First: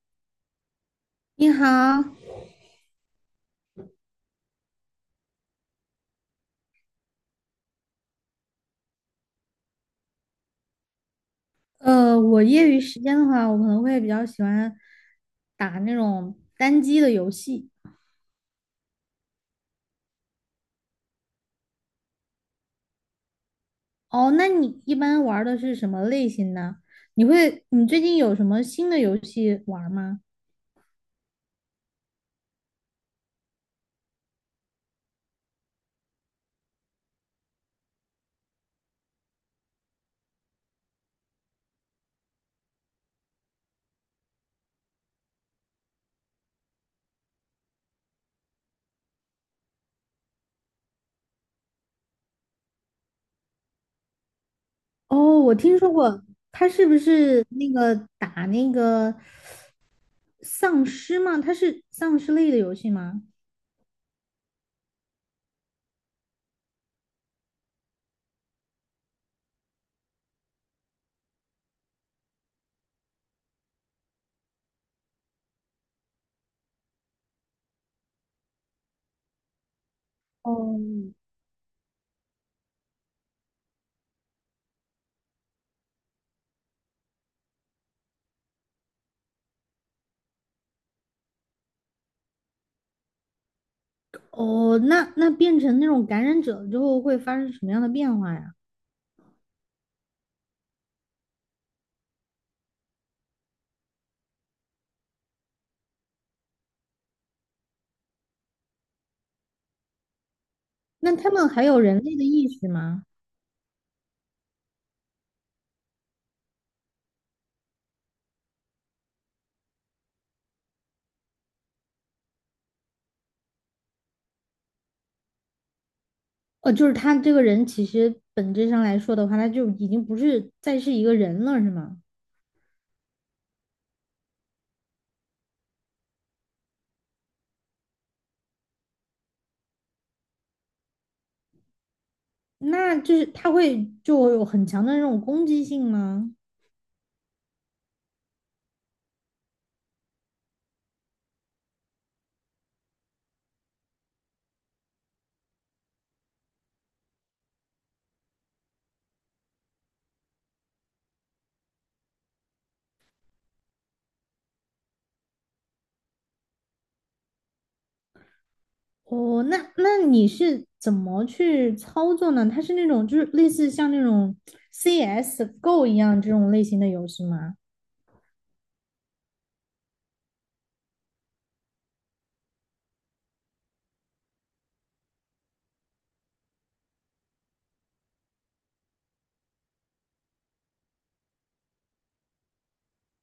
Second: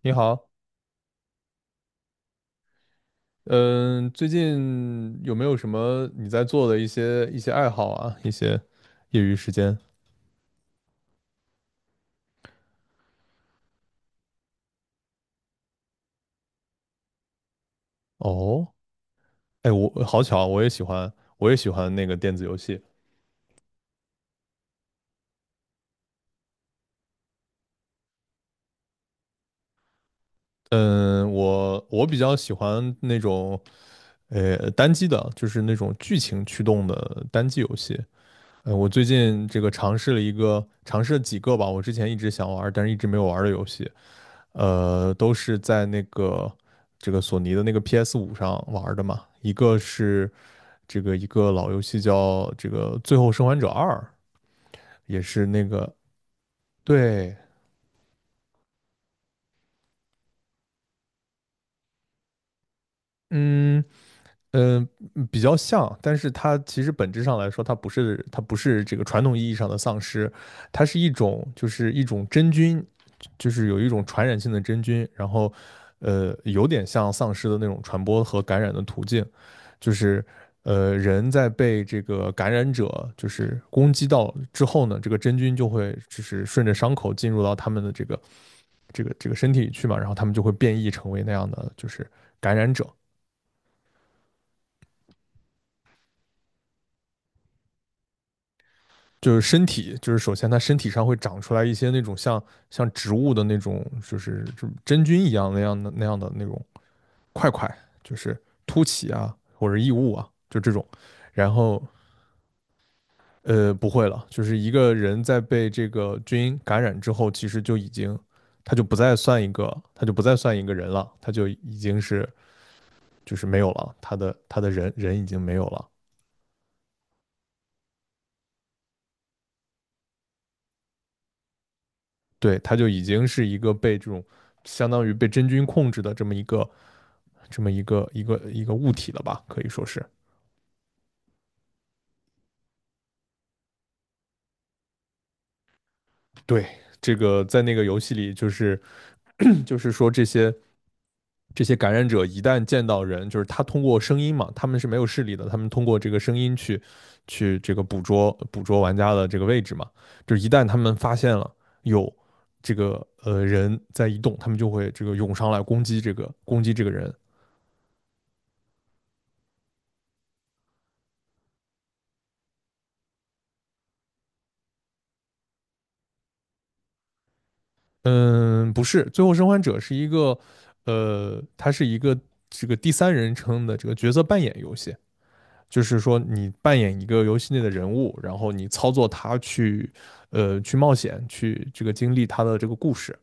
你好，你好。嗯，最近有没有什么你在做的一些爱好啊，一些业余时间？我业余时间的话，我可能会比较喜欢打那种单机的游戏。哦，哎，我好巧，我也喜欢，那个电子游戏。哦，那你一般玩儿的是什么类型呢？你最近有什么新的游戏玩儿吗？嗯，我比较喜欢那种单机的，就是那种剧情驱动的单机游戏。我最近这个尝试了一个，尝试了几个吧，我之前一直想玩，但是一直没有玩的游戏。都是在那个这个索尼的那个 P S 五上玩儿的嘛。一个是这个一个老游戏叫这个《最后生还者二》，也哦，是我那听说个。过，它是不对。是那个打那个丧尸吗？它是丧尸类的游戏吗？嗯嗯。比较像，但是它其实本质上来说，它不是这个传统意义上的丧尸，它是一种就是一种真菌，就是有一种传染性的真菌，然后有点像丧尸的那种传播和感染的途径，就是哦。人在被这个感染者就是攻击到之后呢，这个真菌就会就是顺着伤口进入到他们的这个身体里去嘛，然后他们就会变异成为那样的就是感染者。哦，那变成那种感染者之后会发生什么样的变化呀？就是身体，就是首先它身体上会长出来一些那种像植物的那种，就是真菌一样那样的那种块块，就是凸起啊或者异物啊，就这种。那他们然还有后人类的意识吗？不会了，就是一个人在被这个菌感染之后，其实就已经他就不再算一个，他就不再算一个人了，他就已经是就是没有了，他的人已经没有了，哦，就是他这个人其实本质上来说的话，他就已经不是再是一个人了，是吗？对，他就已经是一个被这种相当于被真菌控制的这么一个物体了吧，可以说是。那就是他会就有很强的那种攻击性吗？对。这个在那个游戏里，就是说这些感染者一旦见到人，就是他通过声音嘛，他们是没有视力的，他们通过这个声音去这个捕捉玩家的这个位置嘛，就是一旦他们发现了有这个人在移动，他们就会这个涌上来攻击这个人。哦，那那你是怎么去操作呢？他是那种就是类似像那种 CS:GO 一样这种类型的游戏吗？嗯，不是，《最后生还者》是一个呃，它是一个这个第三人称的这个角色扮演游戏，就是说你扮演一个游戏内的人物，然后你操作他去，去冒险，去这个经历他的这个故事。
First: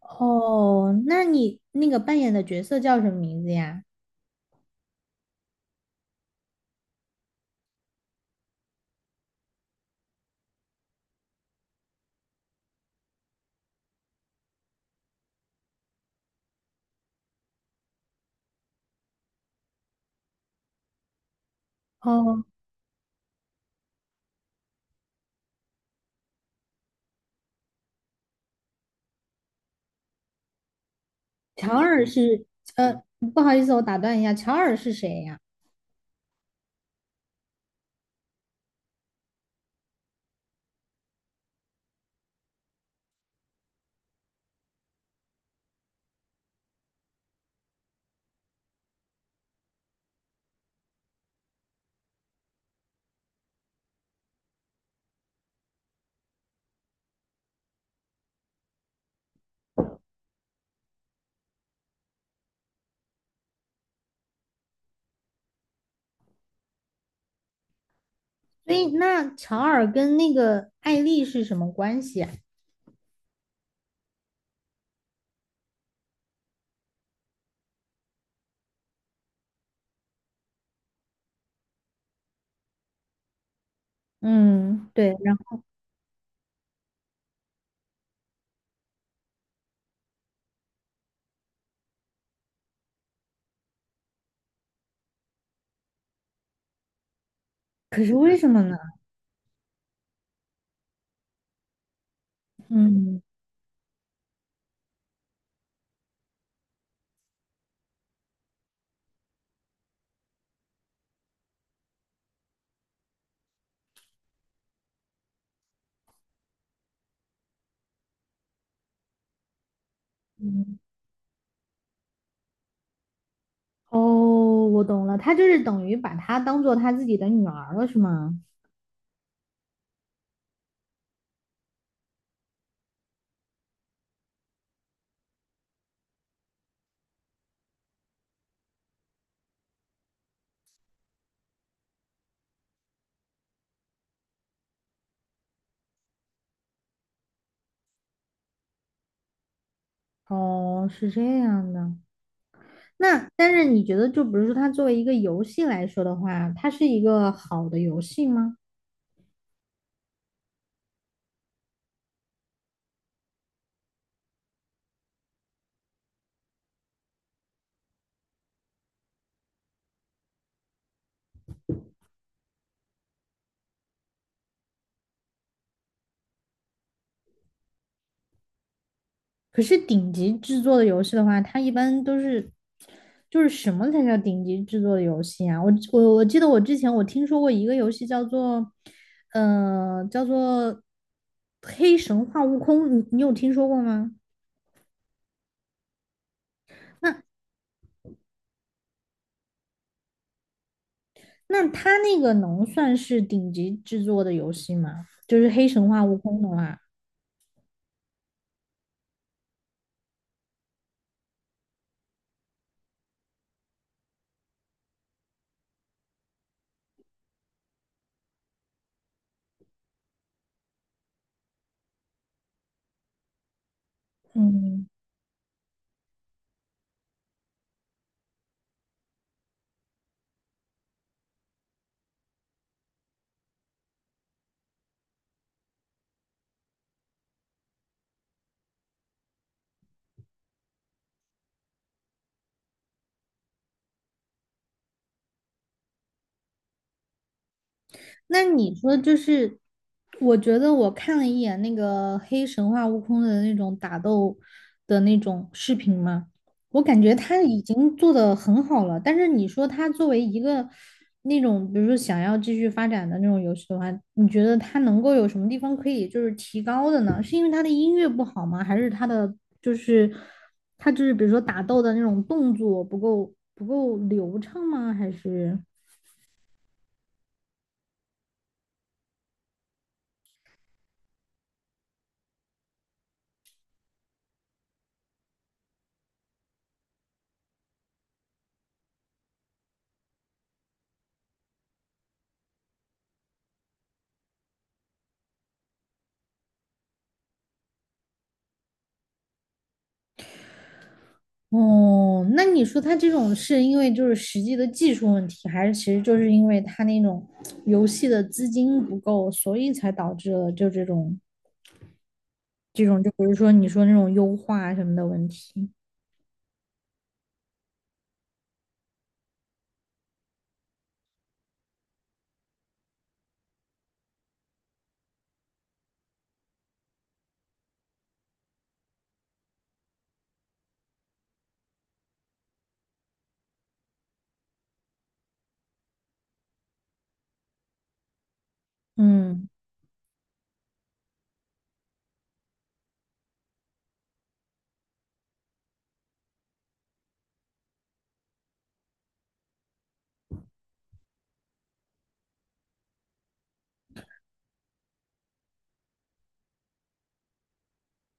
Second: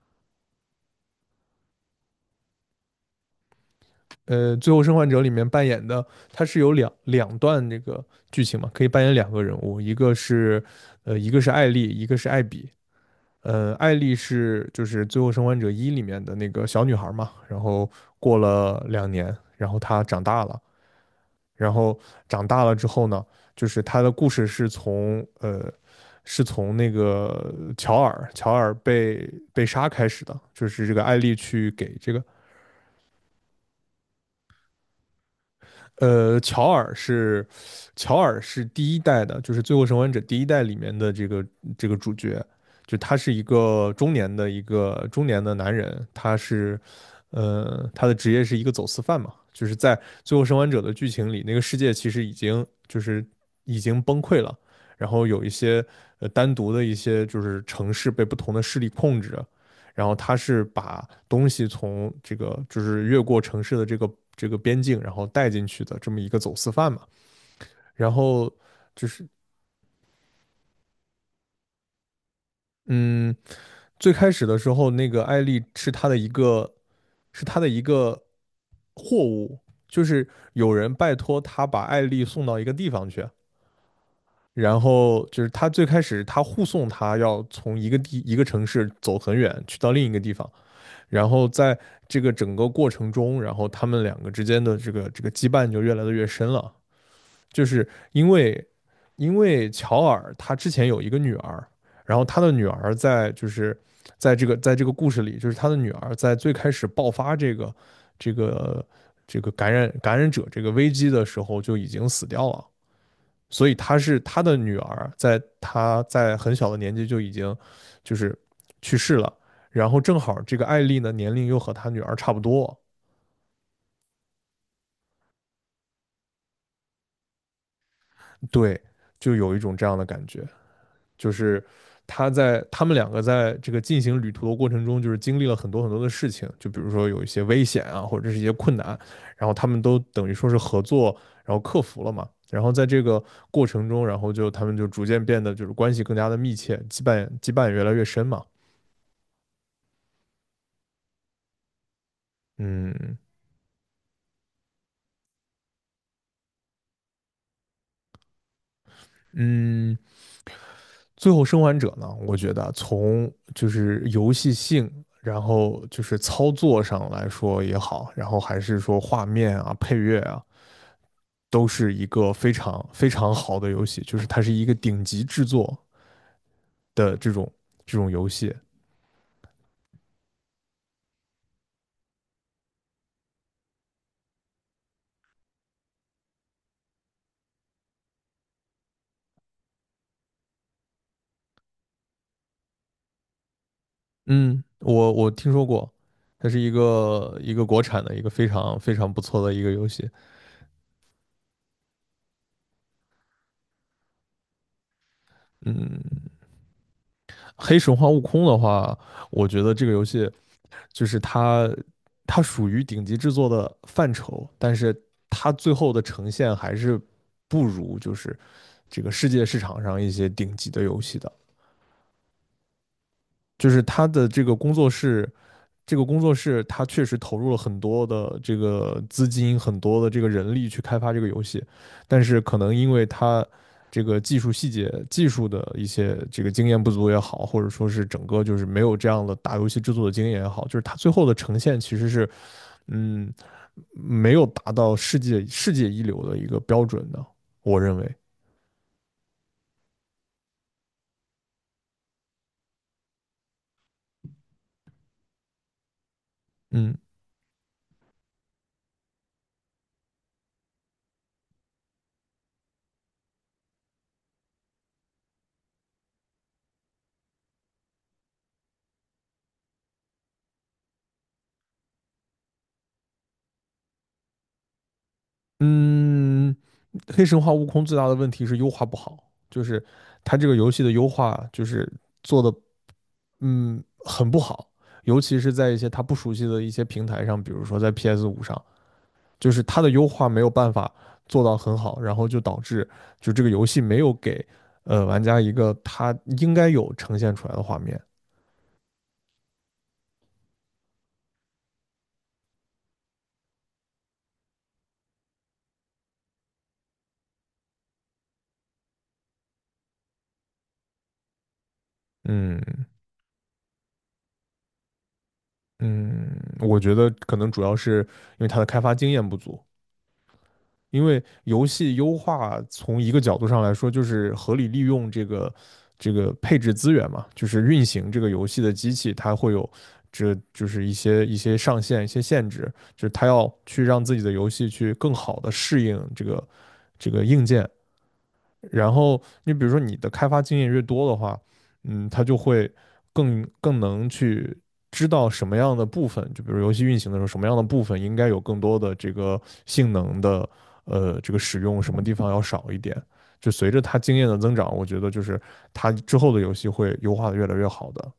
哦，那你那个扮演的角色叫什么名字呀？《最后生还者》里面扮演的，它是有两段这个剧情嘛，可以扮演2个人物，一个是艾丽，一个是艾比。艾丽是就是《最后生还者一》里面的那个小女孩嘛，然后过了2年，然后她长大了，然后哦，长大了之后呢，就是他的故事是从那个乔尔被杀开始的，就是这个艾丽去乔给尔这个。是，呃，不好意思，我打断一下，乔尔是谁呀？呃，乔尔是乔尔是第一代的，就是《最后生还者》第一代里面的这个主角，就他是一个中年的男人，他的职业是一个走私犯嘛，就是在《最后生还者》的剧情里，那个世界其实已经崩溃了，然后有一些单独的一些就是城市被不同的势力控制，然后他是把东西从这个就是越过城市的这个边境，然后带进去的这么一个走私犯嘛。然后所以就是。那乔尔跟那个艾丽是什么关系啊？嗯，最开始的时候，那个艾丽是他的一个货物，就是有人拜托他把艾丽送到一个地方去。然嗯，对，后然就是后他最开始护送从一个城市走很远去到另一个地方，然后在这个整个过程中，然后他们两个之间的这个羁绊就越来的越深了，就是可是因为什么为呢？因为乔尔他之前有一个女儿，然后他的女儿嗯。在这个故事里，就是他的女儿在最开始爆发这个这个感染者这个危机的时候就已经死掉了，所以他的女儿，在他在很小的年纪就已经就是去世了，然后正好这个嗯。艾丽呢年龄又和他女儿差不多，哦，我懂了，他就是等于把她当做他自己的女儿了，是吗？对，就有一种这样的感觉，就是他们两个在这个进行旅途的过程中，就是经历了很多很多的事情，就比如说有一些危险啊，或者是一些困难，然后他们都等于说是合作，然后克服了嘛。然后在这个过程中，然后就他们就逐渐变得就是关系更加的密切，羁绊也越来越深嘛。哦，是这样的。嗯那但是你觉得，就比如说它作为一个游戏来说的话，它是一个好的游戏吗？嗯，最后生还者呢，我觉得从就是游戏性，然后就是操作上来说也好，然后还是说画面啊、配乐啊，都是一个非常非常好的游戏，就是它是一个顶级制作的这种游戏。可是顶级制作的游戏的话，它一般都是，就是什么才叫顶级制作的游戏啊？我记得我之前我听说过一个游戏叫做，叫做《黑神话：悟空》，你有听说过吗？嗯，我听说过，它是一个国产的一个非常非常不错的一个游戏。那它那个能算是顶级制作的游戏吗？就是《黑神话：悟嗯，空》的话，黑神话：悟空的话，我觉得这个游戏就是它属于顶级制作的范畴，但是它最后的呈现还是不如就是这个世界市场上一些顶级的游戏的。就是它的嗯。这个工作室它确实投入了很多的这个资金，很多的这个人力去开发这个游戏，但是可能因为它这个技术细节、技术的一些这个经验不足也好，或者说是整个就是没有这样的大游戏制作的经验也好，就是它最后的呈现其实是嗯，没有达到世界一流的一个标准的，我认为。那你说就是，我觉得我看了一眼那个黑神话悟空的那种打斗的那种视频嘛，我嗯感觉他已经做得很好了。但是你说他作为一个那种，比如说想要继续发展的那种游戏的话，你觉得他能够有什么地方可以就是提高的呢？是因为他的音乐不好吗？还是他的就是他就是比如说打斗的那种动作不够流畅吗？还是？嗯。黑神话悟空最大的问题是优化不好，就是它这个游戏的优化就是做的很不好，尤其是在一些它不熟悉的一些平台上，比如说在 PS5 五上，就是它的优化没有办法做到很好，然后就导致就这个游戏没有给玩家一个他应该有呈现出来的画面，哦，那你说他这种是因为就是实际的技术问题，还是其实就是因为他那种游戏的资金不够，所以才导致了就这种嗯这种，就比如说你说那种优化什么的问题。嗯，我觉得可能主要是因为它的开发经验不足。因为游戏优化从一个角度上来说，就是合理利用这个配置资源嘛，就是运行这个游戏的机器，它会有这就是一些上限、一些限制，就是它要去让自己的游戏去更好的适应这个硬件，然后嗯，你比如说你的开发经验越多的话，他就会更能去知道什么样的部分，就比如游戏运行的时候，什么样的部分应该有更多的这个性能的这个使用，什么地方要少一点。就随着他经验的增长，我觉得就是他之后的游戏会优化的越来越好的。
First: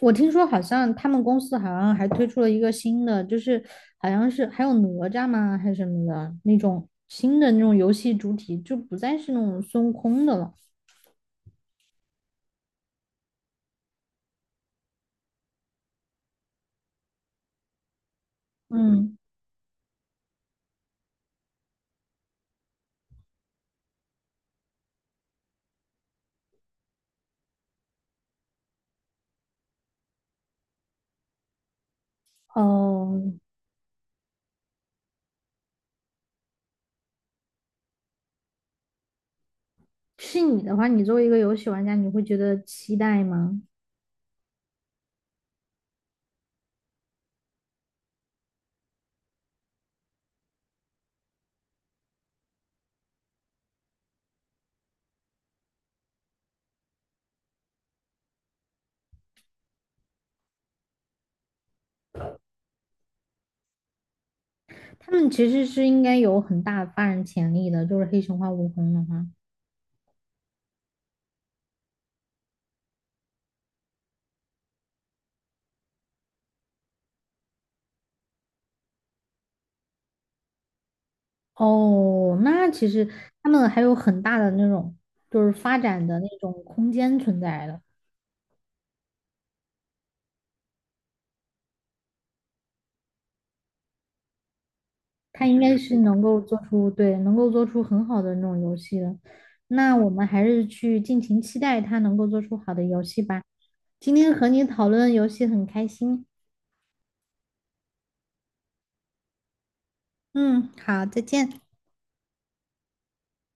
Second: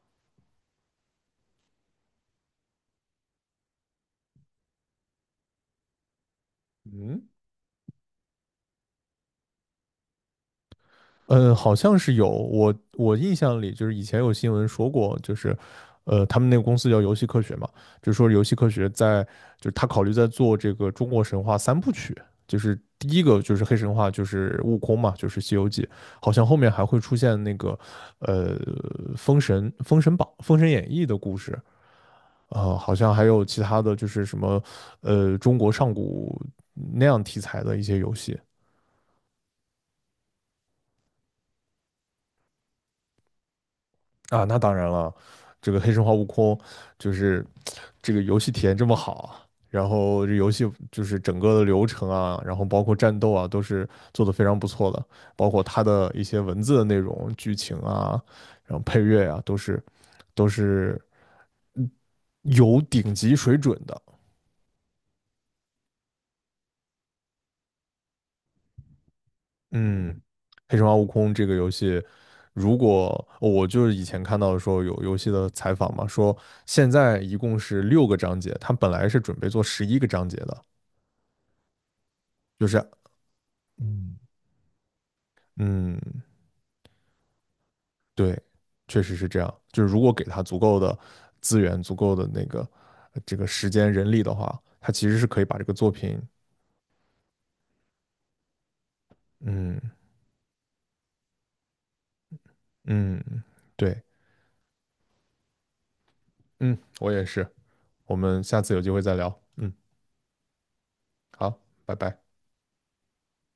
我听说好像他们公司好像还推出了一个新的，就是好像是还有哪吒吗，还是什么的那种嗯。新的那种游戏主体，就不再是那种孙悟空的了。嗯，好像是有，我印象里就是以前有新闻说过，就是，他们那个公司叫游戏科学嘛，就说游戏科学嗯。在，就是他考虑在做这个中国神话3部曲，就是第一个就是黑神话，就是悟空嘛，就是《西游记》，好像后面还会出现那个，呃，封神、封神榜、封神演义的故事，好像还哦，有其他的就是什么，中国上古那样题材的一些游戏。是你的话，你作为一个游戏玩家，你会觉得期待吗？啊，那当然了，这个《黑神话：悟空》就是这个游戏体验这么好，然后这游戏就是整个的流程啊，然后包括战斗啊，都是做得非常不错的，包括它的一些文字的内容、剧情啊，然后配乐啊，都是嗯有顶级水准的。他们其实是应该有很大的发展潜力的，就是黑神话悟空的话。嗯，《黑神话：悟空》这个游戏，如果我就是以前看到说有游戏的采访嘛，说现在一共是6个章节，它本来是准备做11个章节的。哦，就那是。其实他们还有嗯很大的那种就是发嗯，展的那种空间存在的，对，确实是这样。就是如果给他足够的资源、足够的那个这个时间、人力的话，他其实是可以他把应这个该作是品。能够做出，对，能够做出很好的那种游戏的。嗯那我们还是去尽情期待他能够做出好的游戏嗯，吧。对。今天和你讨论游戏很开心。嗯，我也是。我们下次有机会再聊。嗯，嗯，好，再好，见。拜拜。